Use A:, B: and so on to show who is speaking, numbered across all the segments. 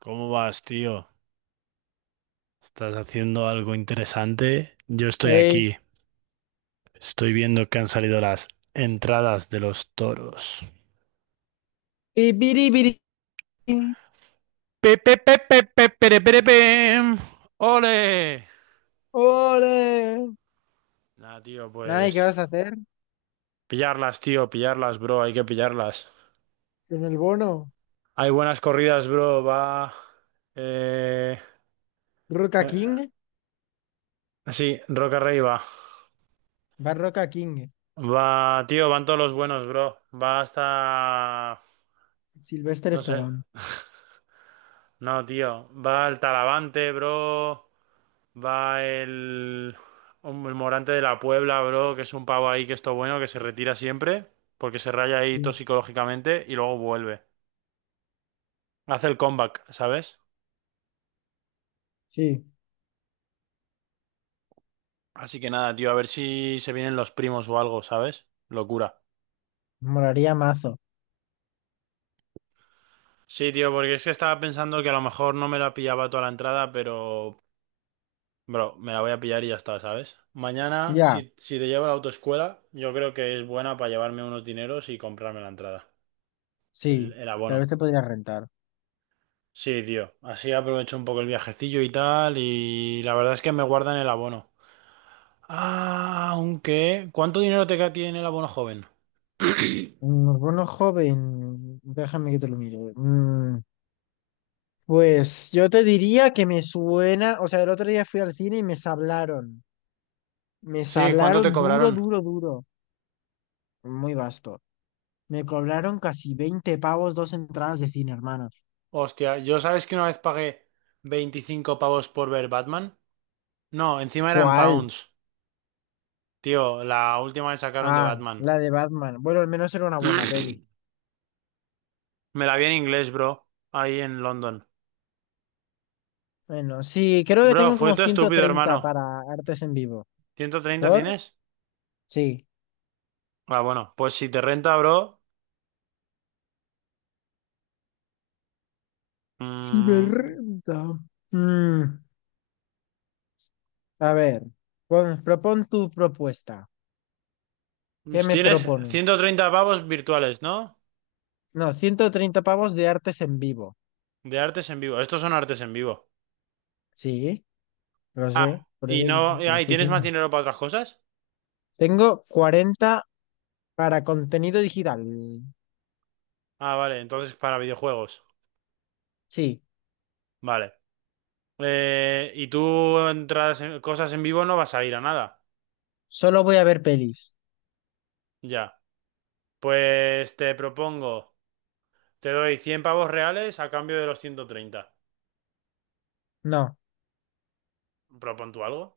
A: ¿Cómo vas, tío? ¿Estás haciendo algo interesante? Yo estoy
B: Ey,
A: aquí. Estoy viendo que han salido las entradas de los toros.
B: pipiripiri,
A: ¡Pe, pe, pe, pe, pe, pere, pere, pem! ¡Ole!
B: ¡Ole!
A: Nah, tío,
B: Nada, ¿y qué
A: pues.
B: vas a hacer
A: Pillarlas, tío, pillarlas, bro. Hay que pillarlas.
B: con el bono?
A: Hay buenas corridas, bro. Va. Eh.
B: ¿Roca
A: eh,
B: King?
A: sí, Roca Rey va.
B: Va Roca King.
A: Va, tío, van todos los buenos, bro. Va hasta.
B: Sylvester
A: No sé.
B: Stallone.
A: No, tío. Va el Talavante, bro. Va el Morante de la Puebla, bro, que es un pavo ahí que es todo bueno, que se retira siempre, porque se raya ahí todo
B: Sí,
A: psicológicamente y luego vuelve. Hace el comeback, ¿sabes?
B: sí,
A: Así que nada, tío, a ver si se vienen los primos o algo, ¿sabes? Locura.
B: moraría mazo.
A: Sí, tío, porque es que estaba pensando que a lo mejor no me la pillaba toda la entrada, pero bro, me la voy a pillar y ya está, ¿sabes? Mañana,
B: Ya,
A: si te llevo a la autoescuela, yo creo que es buena para llevarme unos dineros y comprarme la entrada, el,
B: sí,
A: el
B: tal vez
A: abono.
B: te podría rentar.
A: Sí, tío, así aprovecho un poco el viajecillo y tal, y la verdad es que me guardan el abono. Ah, aunque, ¿cuánto dinero te tiene el abono joven?
B: Un bono joven, déjame que te lo mire. Pues yo te diría que me suena, o sea, el otro día fui al cine y me sablaron. Me
A: Sí, ¿cuánto te
B: sablaron duro,
A: cobraron?
B: duro, duro. Muy vasto. Me cobraron casi 20 pavos dos entradas de cine, hermanos.
A: Hostia, yo sabes que una vez pagué 25 pavos por ver Batman. No, encima eran
B: ¿Cuál?
A: pounds. Tío, la última que sacaron de
B: Ah,
A: Batman.
B: la de Batman. Bueno, al menos era una buena peli.
A: Me la vi en inglés, bro. Ahí en London.
B: Bueno, sí, creo que
A: Bro,
B: tengo
A: fue
B: como
A: todo
B: ciento
A: estúpido,
B: treinta
A: hermano.
B: para artes en vivo.
A: ¿130
B: ¿Por?
A: tienes?
B: Sí.
A: Ah, bueno, pues si te renta, bro.
B: Sí me
A: mm,
B: renta. Mm, a ver, propon tu propuesta. ¿Qué me
A: tienes
B: propone?
A: 130 pavos virtuales, ¿no?
B: No, 130 pavos de artes en vivo.
A: De artes en vivo. Estos son artes en vivo.
B: Sí, lo
A: Ah,
B: sé, por eso
A: y no.
B: te lo
A: Ah, ¿y
B: estoy
A: tienes más
B: diciendo.
A: dinero para otras cosas?
B: Tengo 40 para contenido digital.
A: Ah, vale, entonces para videojuegos.
B: Sí.
A: Vale. Y tú entras en cosas en vivo, no vas a ir a nada.
B: Solo voy a ver pelis.
A: Ya. Pues te propongo. Te doy 100 pavos reales a cambio de los 130.
B: No,
A: ¿Propon tú algo?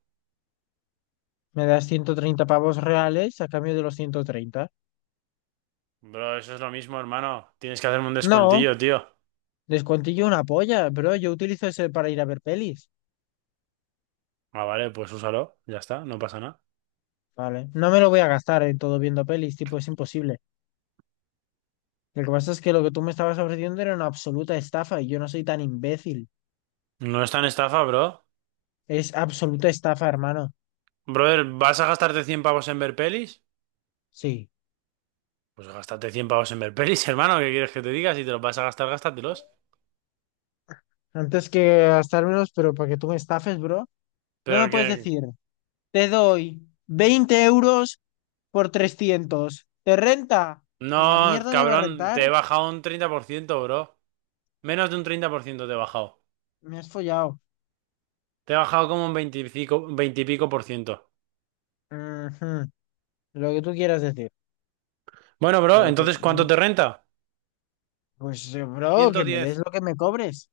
B: me das 130 pavos reales a cambio de los 130.
A: Bro, eso es lo mismo, hermano. Tienes que hacerme un
B: No,
A: descuentillo, tío.
B: descuentillo una polla, bro. Yo utilizo ese para ir a ver pelis.
A: Ah, vale, pues úsalo. Ya está, no pasa nada.
B: Vale, no me lo voy a gastar en todo viendo pelis, tipo, es imposible. Lo que pasa es que lo que tú me estabas ofreciendo era una absoluta estafa y yo no soy tan imbécil.
A: No es tan estafa, bro.
B: Es absoluta estafa, hermano.
A: Brother, ¿vas a gastarte 100 pavos en ver pelis?
B: Sí,
A: Pues gástate 100 pavos en ver pelis, hermano. ¿Qué quieres que te diga? Si te los vas a gastar, gástatelos.
B: antes que gastar menos, pero para que tú me estafes, bro, no me
A: Pero
B: puedes
A: que...
B: decir, te doy 20 euros por 300. ¿Te renta? Una
A: No,
B: mierda me va a
A: cabrón,
B: rentar.
A: te he bajado un 30%, bro. Menos de un 30% te he bajado.
B: Me has follado.
A: Te he bajado como un 20 y pico por ciento.
B: Ujú. Lo que tú quieras decir.
A: Bueno, bro,
B: Pero que,
A: entonces, ¿cuánto te
B: no.
A: renta?
B: Pues, bro, que
A: Ciento
B: me des
A: diez.
B: lo que me cobres.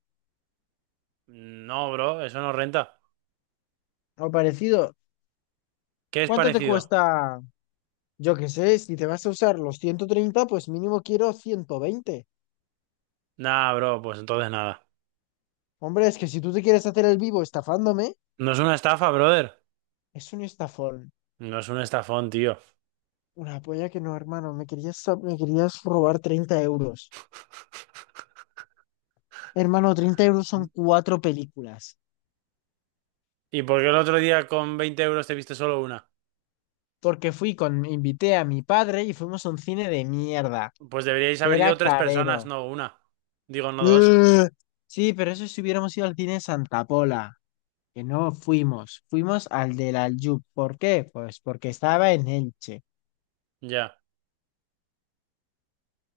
A: No, bro, eso no renta.
B: O parecido.
A: ¿Qué es
B: ¿Cuánto te
A: parecido?
B: cuesta? Yo qué sé, si te vas a usar los 130 pues mínimo quiero 120.
A: Nah, bro, pues entonces nada.
B: Hombre, es que si tú te quieres hacer el vivo estafándome,
A: No es una estafa, brother.
B: es un estafón.
A: No es un estafón, tío.
B: Una polla que no, hermano. Me querías robar 30 euros. Hermano, 30 euros son cuatro películas.
A: ¿Y por qué el otro día con 20 euros te viste solo una?
B: Porque invité a mi padre y fuimos a un cine de mierda,
A: Pues deberíais
B: que
A: haber
B: era
A: ido tres
B: carero.
A: personas, no una. Digo, no dos.
B: ¡Ugh! Sí, pero eso si hubiéramos ido al cine Santa Pola, que no fuimos, fuimos al del Aljub. ¿Por qué? Pues porque estaba en Elche,
A: Ya,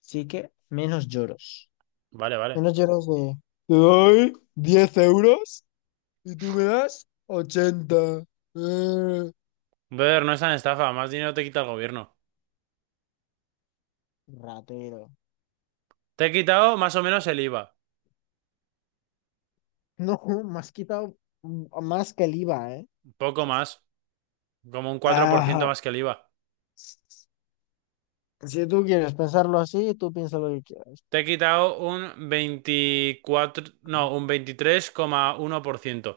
B: así que menos lloros.
A: vale, vale.
B: Menos lloros de... Te doy 10 euros y tú me das 80. ¡Ugh!
A: Brother, no es tan estafa, más dinero te quita el gobierno.
B: Ratero.
A: Te he quitado más o menos el IVA.
B: No, me has quitado más que el IVA, ¿eh?
A: Poco más, como un 4%
B: Ajá.
A: más que el IVA.
B: Si tú quieres pensarlo así, tú piensa lo que quieras.
A: Te he quitado un 24. No, un 23,1%.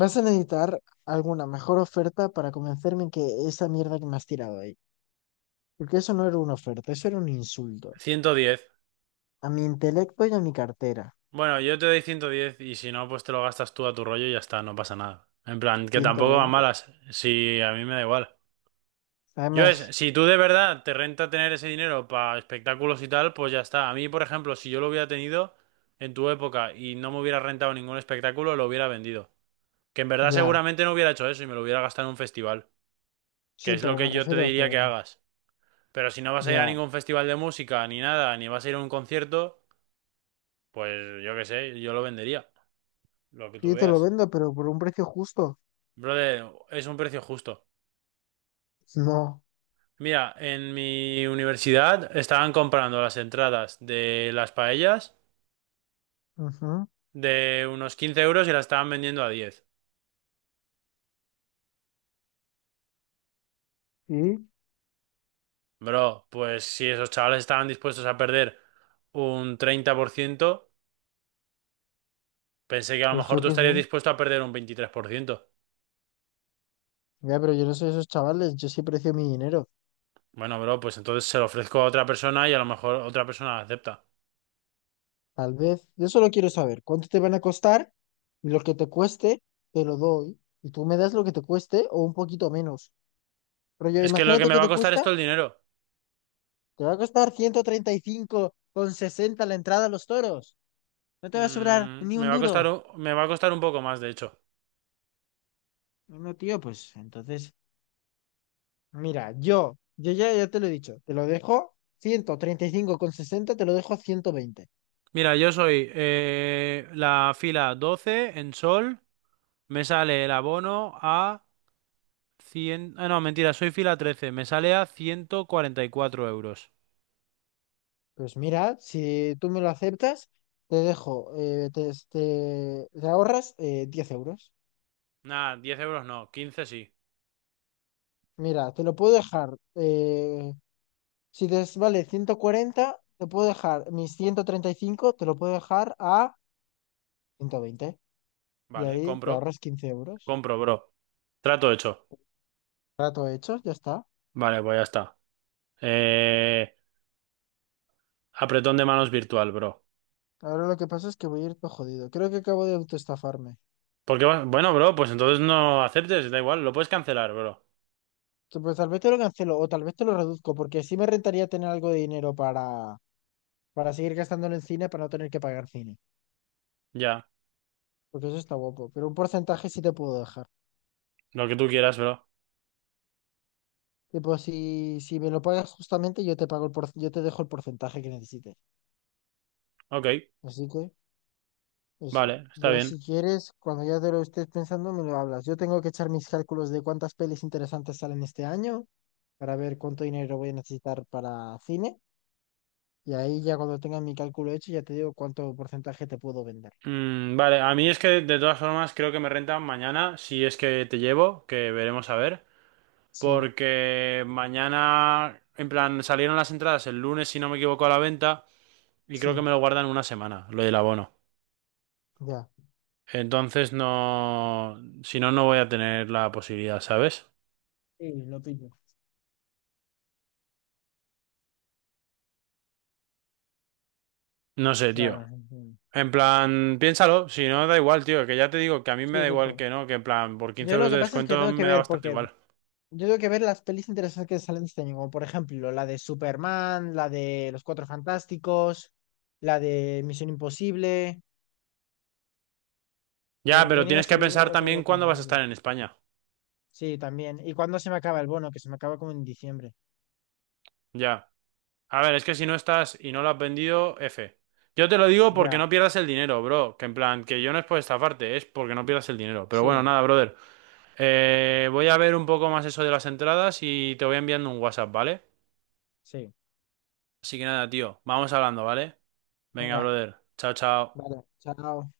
B: Vas a necesitar alguna mejor oferta para convencerme en que esa mierda que me has tirado ahí. Porque eso no era una oferta, eso era un insulto.
A: 110.
B: A mi intelecto y a mi cartera.
A: Bueno, yo te doy 110 y si no, pues te lo gastas tú a tu rollo y ya está, no pasa nada. En plan, que
B: ciento
A: tampoco van
B: veinte
A: malas, si a mí me da igual. Yo es,
B: Además,
A: si tú de verdad te renta tener ese dinero para espectáculos y tal, pues ya está. A mí, por ejemplo, si yo lo hubiera tenido en tu época y no me hubiera rentado ningún espectáculo, lo hubiera vendido. Que en verdad
B: ya.
A: seguramente no hubiera hecho eso y me lo hubiera gastado en un festival, que
B: Sí,
A: es lo
B: pero me
A: que yo te
B: refiero a que
A: diría que hagas. Pero si no vas a ir a
B: ya.
A: ningún festival de música, ni nada, ni vas a ir a un concierto, pues yo qué sé, yo lo vendería, lo que tú
B: Sí, te lo
A: veas.
B: vendo, pero por un precio justo.
A: Brother, es un precio justo.
B: No.
A: Mira, en mi universidad estaban comprando las entradas de las paellas
B: Ujú.
A: de unos 15 euros y las estaban vendiendo a 10.
B: Sí,
A: Bro, pues si esos chavales estaban dispuestos a perder un 30%, pensé que a lo
B: pues
A: mejor
B: yo
A: tú
B: qué sé.
A: estarías dispuesto a perder un 23%.
B: Ya, pero yo no soy esos chavales, yo sí precio mi dinero.
A: Bueno, bro, pues entonces se lo ofrezco a otra persona y a lo mejor otra persona acepta.
B: Tal vez, yo solo quiero saber cuánto te van a costar y lo que te cueste, te lo doy. Y tú me das lo que te cueste o un poquito menos. Pero yo,
A: Es que lo que
B: imagínate
A: me
B: que
A: va a
B: te
A: costar
B: cuesta,
A: esto el dinero.
B: te va a costar 135,60 la entrada a los toros. No te va a sobrar
A: Mm,
B: ni
A: me
B: un
A: va a costar,
B: duro.
A: me va a costar un poco más, de hecho.
B: No, tío, pues entonces, mira, yo ya te lo he dicho, te lo dejo 135,60, te lo dejo 120.
A: Mira, yo soy la fila 12 en sol, me sale el abono a 100. Ah, no, mentira, soy fila 13, me sale a 144 euros.
B: Pues mira, si tú me lo aceptas, te dejo, te ahorras 10 euros.
A: Nah, 10 euros no, 15 sí.
B: Mira, te lo puedo dejar, si te es- vale 140, te puedo dejar mis 135, te lo puedo dejar a 120. Y
A: Vale,
B: ahí te
A: compro,
B: ahorras 15 euros.
A: compro, bro. Trato hecho.
B: Trato hecho, ya está.
A: Vale, pues ya está. Eh, Apretón de manos virtual, bro.
B: Ahora lo que pasa es que voy a ir todo jodido. Creo que acabo de autoestafarme.
A: Porque, bueno, bro, pues entonces no aceptes, da igual, lo puedes cancelar, bro.
B: Pues tal vez te lo cancelo o tal vez te lo reduzco, porque sí me rentaría tener algo de dinero para, seguir gastándolo en cine, para no tener que pagar cine.
A: Ya,
B: Porque eso está guapo. Pero un porcentaje sí te puedo dejar.
A: lo que tú quieras, bro.
B: Tipo, si me lo pagas justamente, yo te pago yo te dejo el porcentaje que necesites.
A: Ok,
B: Así que eso,
A: vale, está
B: ya si
A: bien.
B: quieres, cuando ya te lo estés pensando, me lo hablas. Yo tengo que echar mis cálculos de cuántas pelis interesantes salen este año para ver cuánto dinero voy a necesitar para cine. Y ahí ya cuando tenga mi cálculo hecho, ya te digo cuánto porcentaje te puedo vender.
A: Vale, a mí es que de todas formas creo que me renta mañana, si es que te llevo, que veremos a ver,
B: Sí,
A: porque mañana, en plan, salieron las entradas el lunes, si no me equivoco, a la venta, y creo que
B: sí,
A: me lo guardan una semana, lo del abono.
B: ya.
A: Entonces no, si no, no voy a tener la posibilidad, ¿sabes?
B: Sí, lo pillo.
A: No sé, tío.
B: Claro. Entiendo.
A: En plan, piénsalo, si no, da igual, tío, que ya te digo que a mí me
B: Sí,
A: da igual
B: tipo.
A: que no, que en plan, por 15
B: Yo lo
A: euros
B: que
A: de
B: pasa es que
A: descuento
B: tengo que
A: me da
B: ver,
A: bastante
B: porque
A: igual.
B: yo tengo que ver las pelis interesantes que salen este año, como por ejemplo la de Superman, la de Los Cuatro Fantásticos, la de Misión Imposible.
A: Ya, pero
B: También iba a
A: tienes que
B: salir
A: pensar
B: otra
A: también
B: guapa en
A: cuándo vas a
B: mayo.
A: estar en España.
B: Sí, también. ¿Y cuándo se me acaba el bono? Que se me acaba como en diciembre.
A: Ya. A ver, es que si no estás y no lo has vendido, F. Yo te lo digo porque no
B: Ya,
A: pierdas el dinero, bro. Que en plan, que yo no es por estafarte, es porque no pierdas el dinero. Pero
B: sí,
A: bueno, nada, brother. Voy a ver un poco más eso de las entradas y te voy enviando un WhatsApp, ¿vale?
B: sí.
A: Así que nada, tío, vamos hablando, ¿vale? Venga,
B: Venga,
A: brother. Chao, chao.
B: vale, chao.